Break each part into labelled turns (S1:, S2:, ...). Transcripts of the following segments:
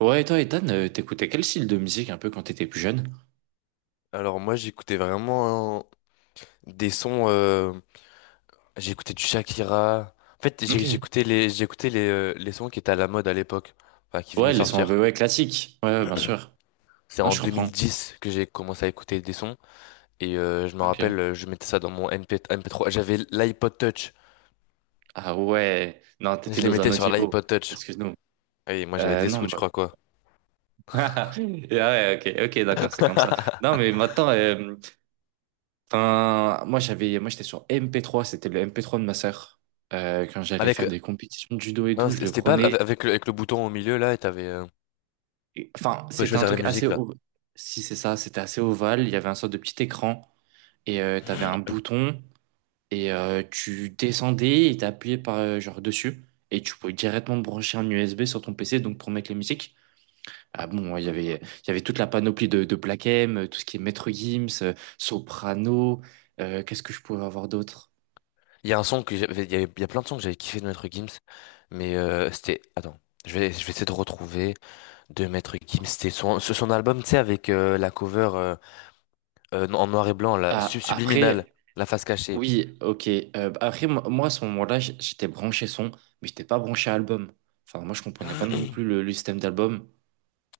S1: Ouais, et toi, Ethan, t'écoutais quel style de musique un peu quand t'étais plus jeune?
S2: Alors moi j'écoutais vraiment, hein, des sons, j'écoutais du Shakira. En fait,
S1: Ok.
S2: j'écoutais les sons qui étaient à la mode à l'époque, enfin qui venaient
S1: Ouais,
S2: de
S1: les sons un
S2: sortir.
S1: peu ouais, classiques. Ouais, ouais, bien sûr.
S2: C'est
S1: Non,
S2: en
S1: je comprends.
S2: 2010 que j'ai commencé à écouter des sons et je me
S1: Ok.
S2: rappelle, je mettais ça dans mon MP3 j'avais l'iPod Touch.
S1: Ah ouais. Non, t'étais
S2: Je les
S1: dans un
S2: mettais
S1: autre
S2: sur
S1: niveau.
S2: l'iPod Touch.
S1: Excuse-nous.
S2: Et moi j'avais des
S1: Non,
S2: sous, je
S1: bah...
S2: crois quoi.
S1: Ah ouais, ok, ok, d'accord, c'est comme ça. Non, mais maintenant, enfin, moi j'étais sur MP3, c'était le MP3 de ma sœur. Quand j'allais
S2: Avec
S1: faire des compétitions de judo et
S2: non,
S1: tout, je
S2: c'était
S1: le
S2: c'était pas
S1: prenais.
S2: avec le, avec le bouton au milieu là, et t'avais tu
S1: Enfin,
S2: pouvais
S1: c'était un
S2: choisir les
S1: truc assez,
S2: musiques là.
S1: si c'est ça, c'était assez ovale. Il y avait un sorte de petit écran et t'avais un bouton. Et tu descendais et t'appuyais par genre dessus et tu pouvais directement brancher un USB sur ton PC donc pour mettre les musiques. Ah bon, il y avait toute la panoplie de, Black M, tout ce qui est Maître Gims, Soprano, qu'est-ce que je pouvais avoir d'autre?
S2: Il y a un son que j'avais, il y a plein de sons que j'avais kiffé de Maître Gims, mais c'était, attends, je vais essayer de retrouver de Maître Gims. C'était son, son album, tu sais, avec la cover en noir et blanc, la
S1: Ah
S2: Subliminal,
S1: après
S2: la face cachée.
S1: oui, OK. Après à ce moment-là, j'étais branché son, mais j'étais pas branché album. Enfin moi je comprenais pas non plus le, système d'album.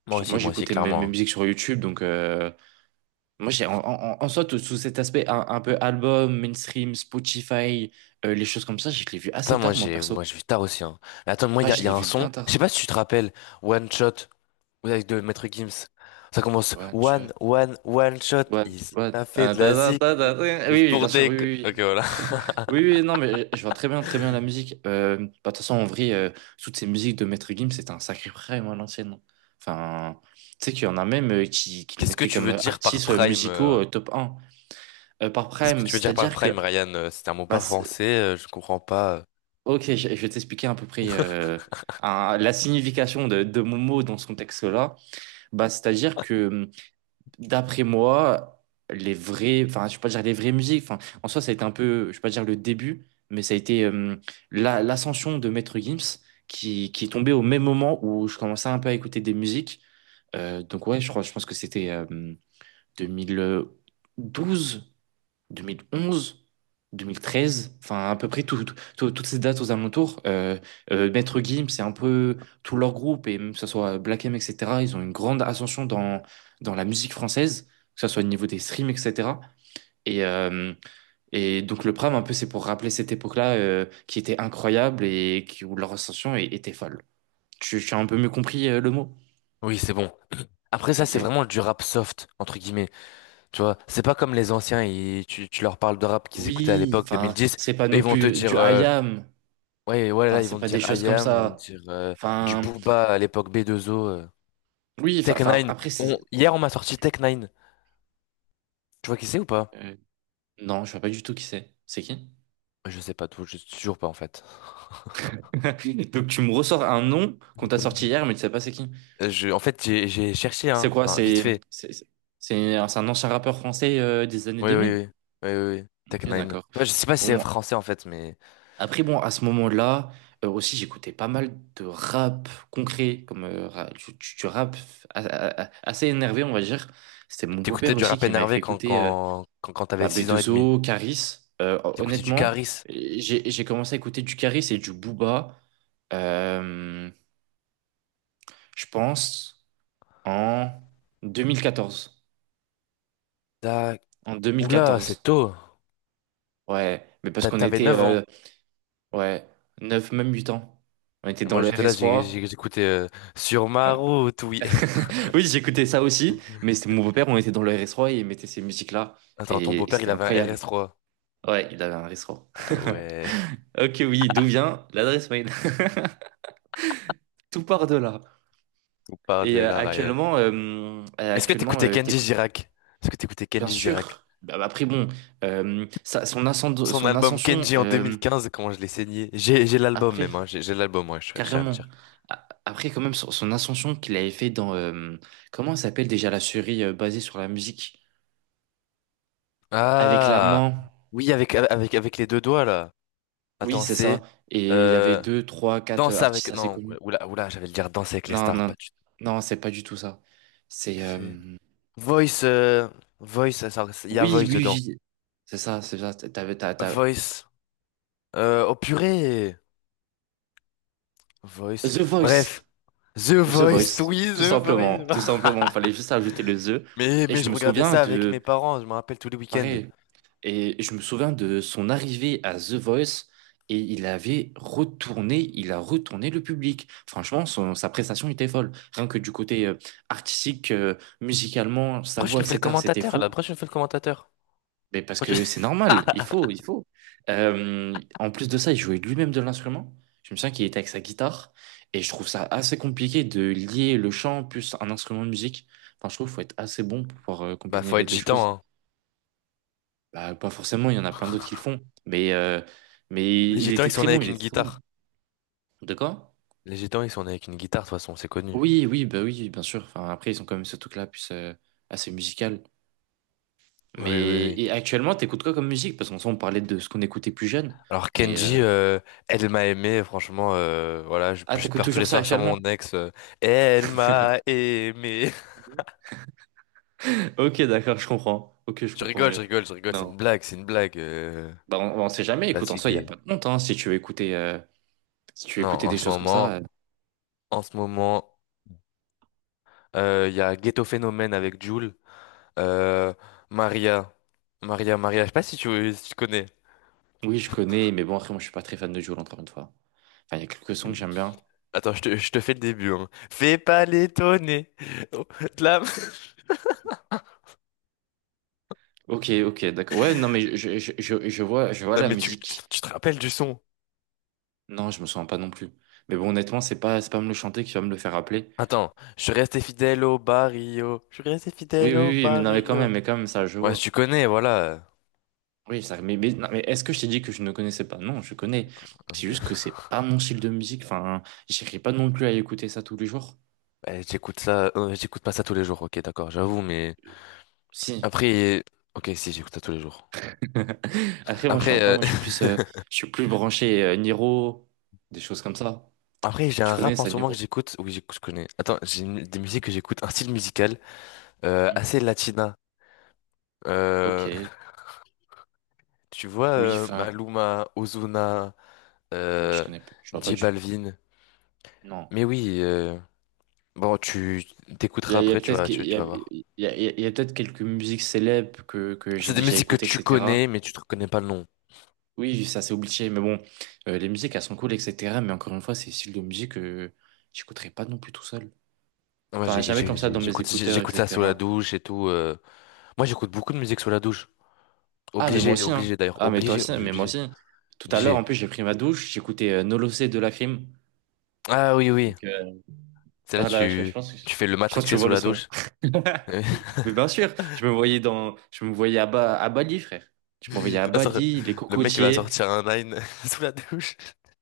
S1: Genre, moi
S2: Moi aussi,
S1: j'écoutais mes,
S2: clairement,
S1: mes
S2: hein.
S1: musiques sur YouTube, donc moi, j'ai, en soi, sous cet aspect un peu album, mainstream, Spotify, les choses comme ça, je l'ai vu
S2: Ça,
S1: assez
S2: moi,
S1: tard, moi,
S2: moi,
S1: perso.
S2: je suis tard aussi, hein. Mais attends, moi,
S1: Ah, je
S2: il y
S1: l'ai
S2: a un
S1: vu
S2: son.
S1: bien
S2: Je sais
S1: tard.
S2: pas si tu te rappelles, One Shot, ouais, avec de Maître Gims. Ça commence
S1: One shot,
S2: One, One, One Shot.
S1: one,
S2: Il
S1: one.
S2: a fait
S1: Ah,
S2: de
S1: ta,
S2: la
S1: ta,
S2: zik,
S1: ta, ta,
S2: mais
S1: ta.
S2: juste
S1: Oui, oui, bien
S2: pour
S1: sûr,
S2: des.
S1: oui, oui,
S2: Ok,
S1: oui.
S2: voilà.
S1: Oui, oui, non, mais je vois très bien la musique. Bah, de toute façon, en vrai, toutes ces musiques de Maître Gims, c'était un sacré prime à l'ancienne. Enfin, tu sais qu'il y en a même qui, qui le
S2: Qu'est-ce que
S1: mettraient
S2: tu
S1: comme
S2: veux dire par
S1: artistes
S2: prime?
S1: musicaux top un par
S2: Qu'est-ce que
S1: prime.
S2: tu veux dire par
S1: C'est-à-dire que
S2: prime, Ryan? C'est un mot
S1: bah,
S2: pas français, je comprends pas.
S1: Ok, je vais t'expliquer à peu près la signification de, mon mot dans ce contexte-là. Bah, c'est-à-dire que, d'après moi, les vrais, enfin, je vais pas dire les vraies musiques, enfin, en soi, ça a été un peu, je vais pas dire le début, mais ça a été l'ascension de Maître Gims qui est tombée au même moment où je commençais un peu à écouter des musiques. Donc, ouais, je crois, je pense que c'était 2012. 2011, 2013, enfin à peu près toutes ces dates aux alentours. Maître Gims, c'est un peu tout leur groupe, et même que ce soit Black M, etc., ils ont une grande ascension dans la musique française, que ce soit au niveau des streams, etc. Et, euh, et donc le Pram, un peu, c'est pour rappeler cette époque-là qui était incroyable et où leur ascension était folle. Tu as un peu mieux compris le mot?
S2: Oui, c'est bon. Après ça,
S1: Ok.
S2: c'est vraiment du rap soft, entre guillemets. Tu vois, c'est pas comme les anciens, tu leur parles de rap qu'ils écoutaient à
S1: Oui,
S2: l'époque
S1: enfin,
S2: 2010,
S1: c'est pas
S2: et
S1: non
S2: ils vont te
S1: plus du
S2: dire,
S1: I am,
S2: ouais, ouais,
S1: enfin,
S2: là, ils
S1: c'est
S2: vont te
S1: pas des
S2: dire
S1: choses comme
S2: IAM, ils vont te
S1: ça.
S2: dire du
S1: Enfin,
S2: Booba à l'époque B2O.
S1: oui, enfin,
S2: Tech 9.
S1: enfin, après, c'est.
S2: Hier, on m'a sorti Tech 9. Tu vois qui c'est ou pas?
S1: euh, non, je vois pas du tout qui c'est. C'est qui?
S2: Je sais pas tout, je sais toujours pas en fait.
S1: Donc, tu me ressors un nom qu'on t'a sorti hier, mais tu sais pas c'est qui.
S2: Je, en fait, j'ai cherché,
S1: C'est
S2: hein,
S1: quoi?
S2: enfin, vite
S1: C'est
S2: fait.
S1: c'est c'est un c'est un ancien rappeur français des années
S2: Oui,
S1: deux
S2: oui,
S1: mille.
S2: oui, oui, oui, oui. Tech
S1: Ok,
S2: 9.
S1: d'accord.
S2: Tu vois, je sais pas si c'est
S1: Bon,
S2: français en fait, mais.
S1: après, bon, à ce moment-là, aussi, j'écoutais pas mal de rap concret, comme du rap assez énervé, on va dire. C'était mon beau-père
S2: T'écoutais du
S1: aussi
S2: rap
S1: qui m'avait fait
S2: énervé
S1: écouter.
S2: quand t'avais
S1: Bah,
S2: 6 ans et demi.
S1: B2O, Caris.
S2: T'écoutais du
S1: Honnêtement,
S2: Caris.
S1: j'ai commencé à écouter du Caris et du Booba, euh, je pense, en 2014.
S2: T'as-
S1: En deux mille
S2: Oula, c'est
S1: quatorze.
S2: tôt.
S1: Ouais, mais parce qu'on
S2: T'avais
S1: était
S2: 9 ans.
S1: ouais, neuf, même 8 ans. On était
S2: Et
S1: dans
S2: moi,
S1: le
S2: j'étais là,
S1: RS3.
S2: j'écoutais Sur ma
S1: Ouais.
S2: route, oui.
S1: Oui, j'écoutais ça aussi, mais c'était mon beau-père, on était dans le RS3 et il mettait ces musiques-là.
S2: Attends, ton
S1: Et
S2: beau-père,
S1: c'était
S2: il avait un
S1: incroyable.
S2: RS3.
S1: Ouais, il avait un RS3.
S2: Ah ouais,
S1: Ok, oui, d'où vient l'adresse mail? Tout part de là.
S2: on part de là, Ryan. Est-ce que
S1: Actuellement,
S2: t'écoutais Kenji
S1: t'écoutes
S2: Girac? Est-ce que t'écoutais
S1: bien
S2: Kenji Girac?
S1: sûr. Bah, après bon,
S2: Son
S1: son
S2: album
S1: ascension
S2: Kenji en 2015, comment je l'ai saigné. J'ai l'album même,
S1: après
S2: hein. J'ai l'album, ouais, je tiens à le
S1: carrément.
S2: dire.
S1: Après quand même son ascension qu'il avait fait dans comment ça s'appelle déjà la série basée sur la musique avec
S2: Ah!
S1: l'amant.
S2: Oui, avec les deux doigts, là.
S1: Oui,
S2: Attends,
S1: c'est
S2: c'est...
S1: ça. Et il y avait
S2: euh,
S1: deux, trois, quatre
S2: Danse
S1: artistes
S2: avec...
S1: assez
S2: Non,
S1: connus.
S2: oula, oula, j'allais le dire Danse avec les
S1: Non,
S2: stars,
S1: non,
S2: pas du tout.
S1: non, c'est pas du tout ça. C'est
S2: C'est... Voice, Voice, ça, il y a
S1: oui,
S2: Voice dedans.
S1: oui, oui. C'est ça, c'est ça.
S2: Voice, oh purée, Voice.
S1: The Voice.
S2: Bref, The
S1: The
S2: Voice,
S1: Voice,
S2: oui, The Voice.
S1: tout simplement, fallait juste ajouter le The.
S2: Mais,
S1: Et
S2: mais
S1: je
S2: je
S1: me
S2: regardais
S1: souviens
S2: ça avec
S1: de,
S2: mes parents, je me rappelle tous les week-ends.
S1: pareil, et je me souviens de son arrivée à The Voice et il avait retourné, il a retourné le public. Franchement, sa prestation était folle. Rien que du côté artistique, musicalement, sa
S2: Pourquoi je
S1: voix,
S2: nous fais le
S1: etc., c'était
S2: commentateur,
S1: fou.
S2: là? Pourquoi je nous fais le commentateur?
S1: Mais parce
S2: Pourquoi je-
S1: que c'est normal, il faut, il faut. En plus de ça, il jouait lui-même de l'instrument. Je me souviens qu'il était avec sa guitare. Et je trouve ça assez compliqué de lier le chant plus un instrument de musique. Enfin, je trouve qu'il faut être assez bon pour pouvoir
S2: Bah,
S1: combiner
S2: faut
S1: les
S2: être
S1: deux
S2: gitan,
S1: choses.
S2: hein.
S1: Bah, pas forcément, il y en a plein d'autres qui le font. Mais, euh, mais
S2: Les
S1: il
S2: gitans,
S1: était
S2: ils sont
S1: très
S2: nés
S1: bon,
S2: avec
S1: il
S2: une
S1: était très bon.
S2: guitare.
S1: De quoi?
S2: Les gitans, ils sont nés avec une guitare, de toute façon, c'est connu.
S1: Oui, oui, bah oui, bien sûr. Enfin, après, ils sont quand même ce truc-là, plus assez musical.
S2: Oui, oui,
S1: Mais
S2: oui.
S1: et actuellement, t'écoutes quoi comme musique? Parce qu'en soi, on parlait de ce qu'on écoutait plus jeune.
S2: Alors
S1: Mais euh,
S2: Kenji, elle m'a aimé, franchement, voilà,
S1: ah,
S2: je
S1: t'écoutes
S2: pleure tous
S1: toujours
S2: les
S1: ça
S2: soirs sur
S1: actuellement?
S2: mon ex. Elle m'a aimé.
S1: Ok, d'accord, je comprends. Ok, je
S2: Je
S1: comprends
S2: rigole,
S1: mieux.
S2: je rigole, je rigole, c'est
S1: Non,
S2: une blague, c'est une blague.
S1: bah, on sait jamais. Écoute, en soi, il n'y a
S2: Fatigué.
S1: pas de honte, hein, si tu veux
S2: Non,
S1: écouter des
S2: en ce
S1: choses comme ça.
S2: moment, en ce moment, il y a Ghetto Phénomène avec Jul, euh, Maria, Maria, Maria. Je sais pas si tu, connais.
S1: Oui, je connais, mais bon, après, moi, je suis pas très fan de Jul, encore une fois. Enfin, il y a quelques sons que j'aime bien.
S2: Attends, je te fais le début, hein. Fais pas l'étonner. Oh, de la-
S1: Ok, ok, d'accord. Ouais, non, mais je vois
S2: Non
S1: la
S2: mais
S1: musique.
S2: tu te rappelles du son?
S1: Non, je me sens pas non plus. Mais bon, honnêtement, c'est pas me le chanter qui va me le faire rappeler.
S2: Attends, je suis resté fidèle au barrio. Je suis resté
S1: Oui,
S2: fidèle
S1: oui,
S2: au
S1: oui, mais non,
S2: barrio.
S1: mais quand même, ça, je
S2: Ouais, si
S1: vois.
S2: tu connais, voilà.
S1: Oui, ça, mais, non, mais est-ce que je t'ai dit que je ne connaissais pas? Non, je connais. C'est
S2: Ok.
S1: juste que c'est pas mon style de musique. Enfin, j'irai pas non plus à écouter ça tous les jours.
S2: Ouais, j'écoute ça. J'écoute pas ça tous les jours, ok, d'accord, j'avoue, mais.
S1: Si.
S2: Après. Ok, si, j'écoute ça tous les jours.
S1: Après, moi, je suis
S2: Après,
S1: en pas. Moi, je suis plus, euh, je suis plus branché Niro, des choses comme ça.
S2: Après, j'ai
S1: Tu
S2: un
S1: connais
S2: rap en
S1: ça,
S2: ce moment que
S1: Niro?
S2: j'écoute. Oui, j'écoute, je connais. Attends, des musiques que j'écoute, un style musical
S1: Hmm.
S2: assez latina. Euh,
S1: Ok.
S2: Tu vois,
S1: Oui, enfin,
S2: Maluma, Ozuna,
S1: non, je
S2: euh,
S1: connais pas. Je vois pas
S2: J
S1: du tout.
S2: Balvin.
S1: Non.
S2: Mais oui, bon, tu t'écouteras après,
S1: Il
S2: tu
S1: y a,
S2: vas voir.
S1: il y a- il y a- il y a peut-être quelques musiques célèbres que j'ai
S2: C'est des
S1: déjà
S2: musiques que
S1: écoutées,
S2: tu
S1: etc.
S2: connais, mais tu te reconnais pas le nom.
S1: Oui, ça c'est obligé, mais bon, les musiques elles sont cool, etc. Mais encore une fois, c'est le style de musique que j'écouterai pas non plus tout seul.
S2: Ah, moi,
S1: Enfin, jamais comme ça dans mes
S2: j'écoute,
S1: écouteurs,
S2: j'écoute ça sous la
S1: etc.
S2: douche et tout. Moi, j'écoute beaucoup de musique sous la douche.
S1: Ah, mais moi
S2: Obligé,
S1: aussi, hein.
S2: obligé d'ailleurs.
S1: Ah, mais toi
S2: Obligé,
S1: aussi,
S2: obligé,
S1: mais moi
S2: obligé.
S1: aussi. Tout à l'heure,
S2: Obligé.
S1: en plus, j'ai pris ma douche, j'écoutais No Losé de Lacrim.
S2: Ah oui, oui.
S1: Donc, euh,
S2: C'est là,
S1: ah là, je, je
S2: tu,
S1: pense que,
S2: tu fais le
S1: je pense que tu
S2: matrixé
S1: vois
S2: sous
S1: le
S2: la
S1: son.
S2: douche.
S1: Mais bien sûr, je me voyais à Bali, frère. Je me voyais à
S2: Tu vas sortir-
S1: Bali, les
S2: Le mec, il va
S1: cocotiers,
S2: sortir un nine sous la douche.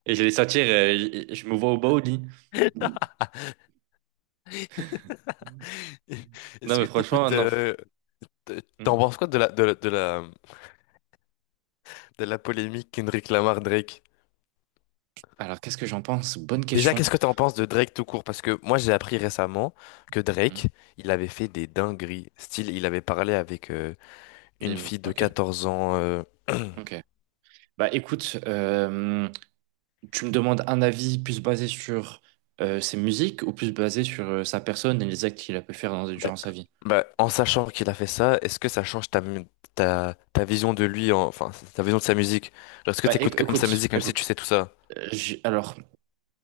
S1: et je les sortir, je me vois au Baoli. Non,
S2: Est-ce
S1: mais
S2: que
S1: franchement,
S2: t'écoutes,
S1: non.
S2: t'en
S1: Hmm.
S2: penses quoi de la, de la polémique Kendrick Lamar Drake?
S1: Alors, qu'est-ce que j'en pense? Bonne
S2: Déjà,
S1: question.
S2: qu'est-ce que t'en penses de Drake tout court? Parce que moi, j'ai appris récemment que
S1: Hmm.
S2: Drake, il avait fait des dingueries. Style, il avait parlé avec
S1: Des
S2: une
S1: mines.
S2: fille de
S1: Ok,
S2: 14 ans.
S1: ok. Bah écoute, tu me demandes un avis plus basé sur ses musiques ou plus basé sur sa personne et les actes qu'il a pu faire
S2: Bah,
S1: durant sa vie?
S2: en sachant qu'il a fait ça, est-ce que ça change ta vision de lui, enfin, ta vision de sa musique? Genre, est-ce que
S1: Bah
S2: t'écoutes quand même sa
S1: écoute,
S2: musique, même si tu
S1: écoute.
S2: sais tout ça?
S1: Alors,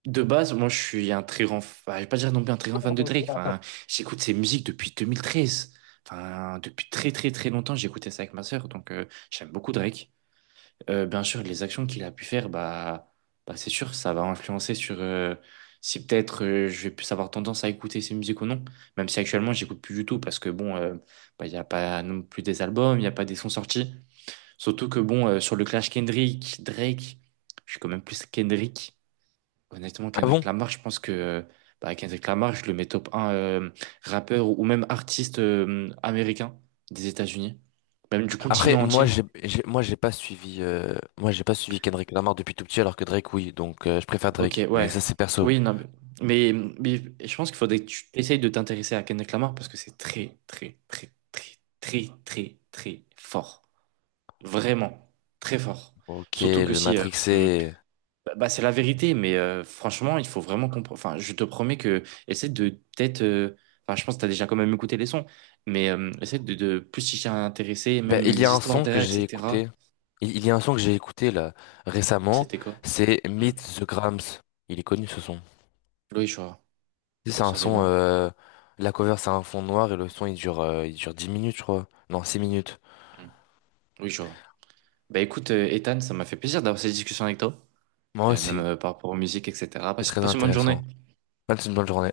S1: de base, moi je suis un très grand, je vais pas dire non plus un très grand fan de Drake. Enfin, j'écoute ses musiques depuis 2013. Enfin, depuis très très très longtemps, j'écoutais ça avec ma sœur, donc j'aime beaucoup Drake. Bien sûr, les actions qu'il a pu faire, bah, c'est sûr, ça va influencer sur si peut-être je vais plus avoir tendance à écouter ses musiques ou non. Même si actuellement, j'écoute plus du tout parce que bon, bah, il n'y a pas non plus des albums, il n'y a pas des sons sortis. Surtout que bon, sur le clash Kendrick, Drake, je suis quand même plus Kendrick. Honnêtement,
S2: Ah
S1: Kendrick
S2: bon?
S1: Lamar, je pense que Kendrick Lamar, je le mets top un rappeur ou même artiste américain des États-Unis, même du
S2: Après,
S1: continent
S2: moi,
S1: entier.
S2: moi, j'ai pas suivi, moi, j'ai pas suivi Kendrick Lamar depuis tout petit, alors que Drake, oui. Donc, je préfère
S1: Ok,
S2: Drake. Mais
S1: ouais.
S2: ça, c'est perso.
S1: Oui, non, mais, mais, mais, je pense qu'il faudrait que tu essayes de t'intéresser à Kendrick Lamar parce que c'est très, très, très, très, très, très, très fort. Vraiment, très fort.
S2: Ok,
S1: Surtout que
S2: le
S1: si...
S2: Matrixé.
S1: bah, c'est la vérité, mais franchement, il faut vraiment comprendre... Enfin, je te promets que... Essaie de peut-être... Enfin, je pense que tu as déjà quand même écouté les sons, mais essaie de, plus t'y intéresser,
S2: Ben,
S1: même
S2: il y
S1: les
S2: a un
S1: histoires
S2: son que
S1: derrière,
S2: j'ai
S1: etc.
S2: écouté. Il y a un son que j'ai écouté là récemment.
S1: C'était quoi?
S2: C'est
S1: Hum.
S2: Meet the Grams. Il est connu ce son.
S1: Oui, je vois.
S2: Tu sais, c'est
S1: Ah,
S2: un
S1: ça, les
S2: son,
S1: bien.
S2: la cover c'est un fond noir et le son il dure 10 minutes, je crois. Non, 6 minutes.
S1: Hum. Oui, je vois. Bah écoute, Ethan, ça m'a fait plaisir d'avoir cette discussion avec toi,
S2: Moi
S1: même
S2: aussi.
S1: par rapport aux musiques, etc.
S2: C'est
S1: Passe,
S2: très
S1: passe une bonne journée.
S2: intéressant. Passe une bonne journée.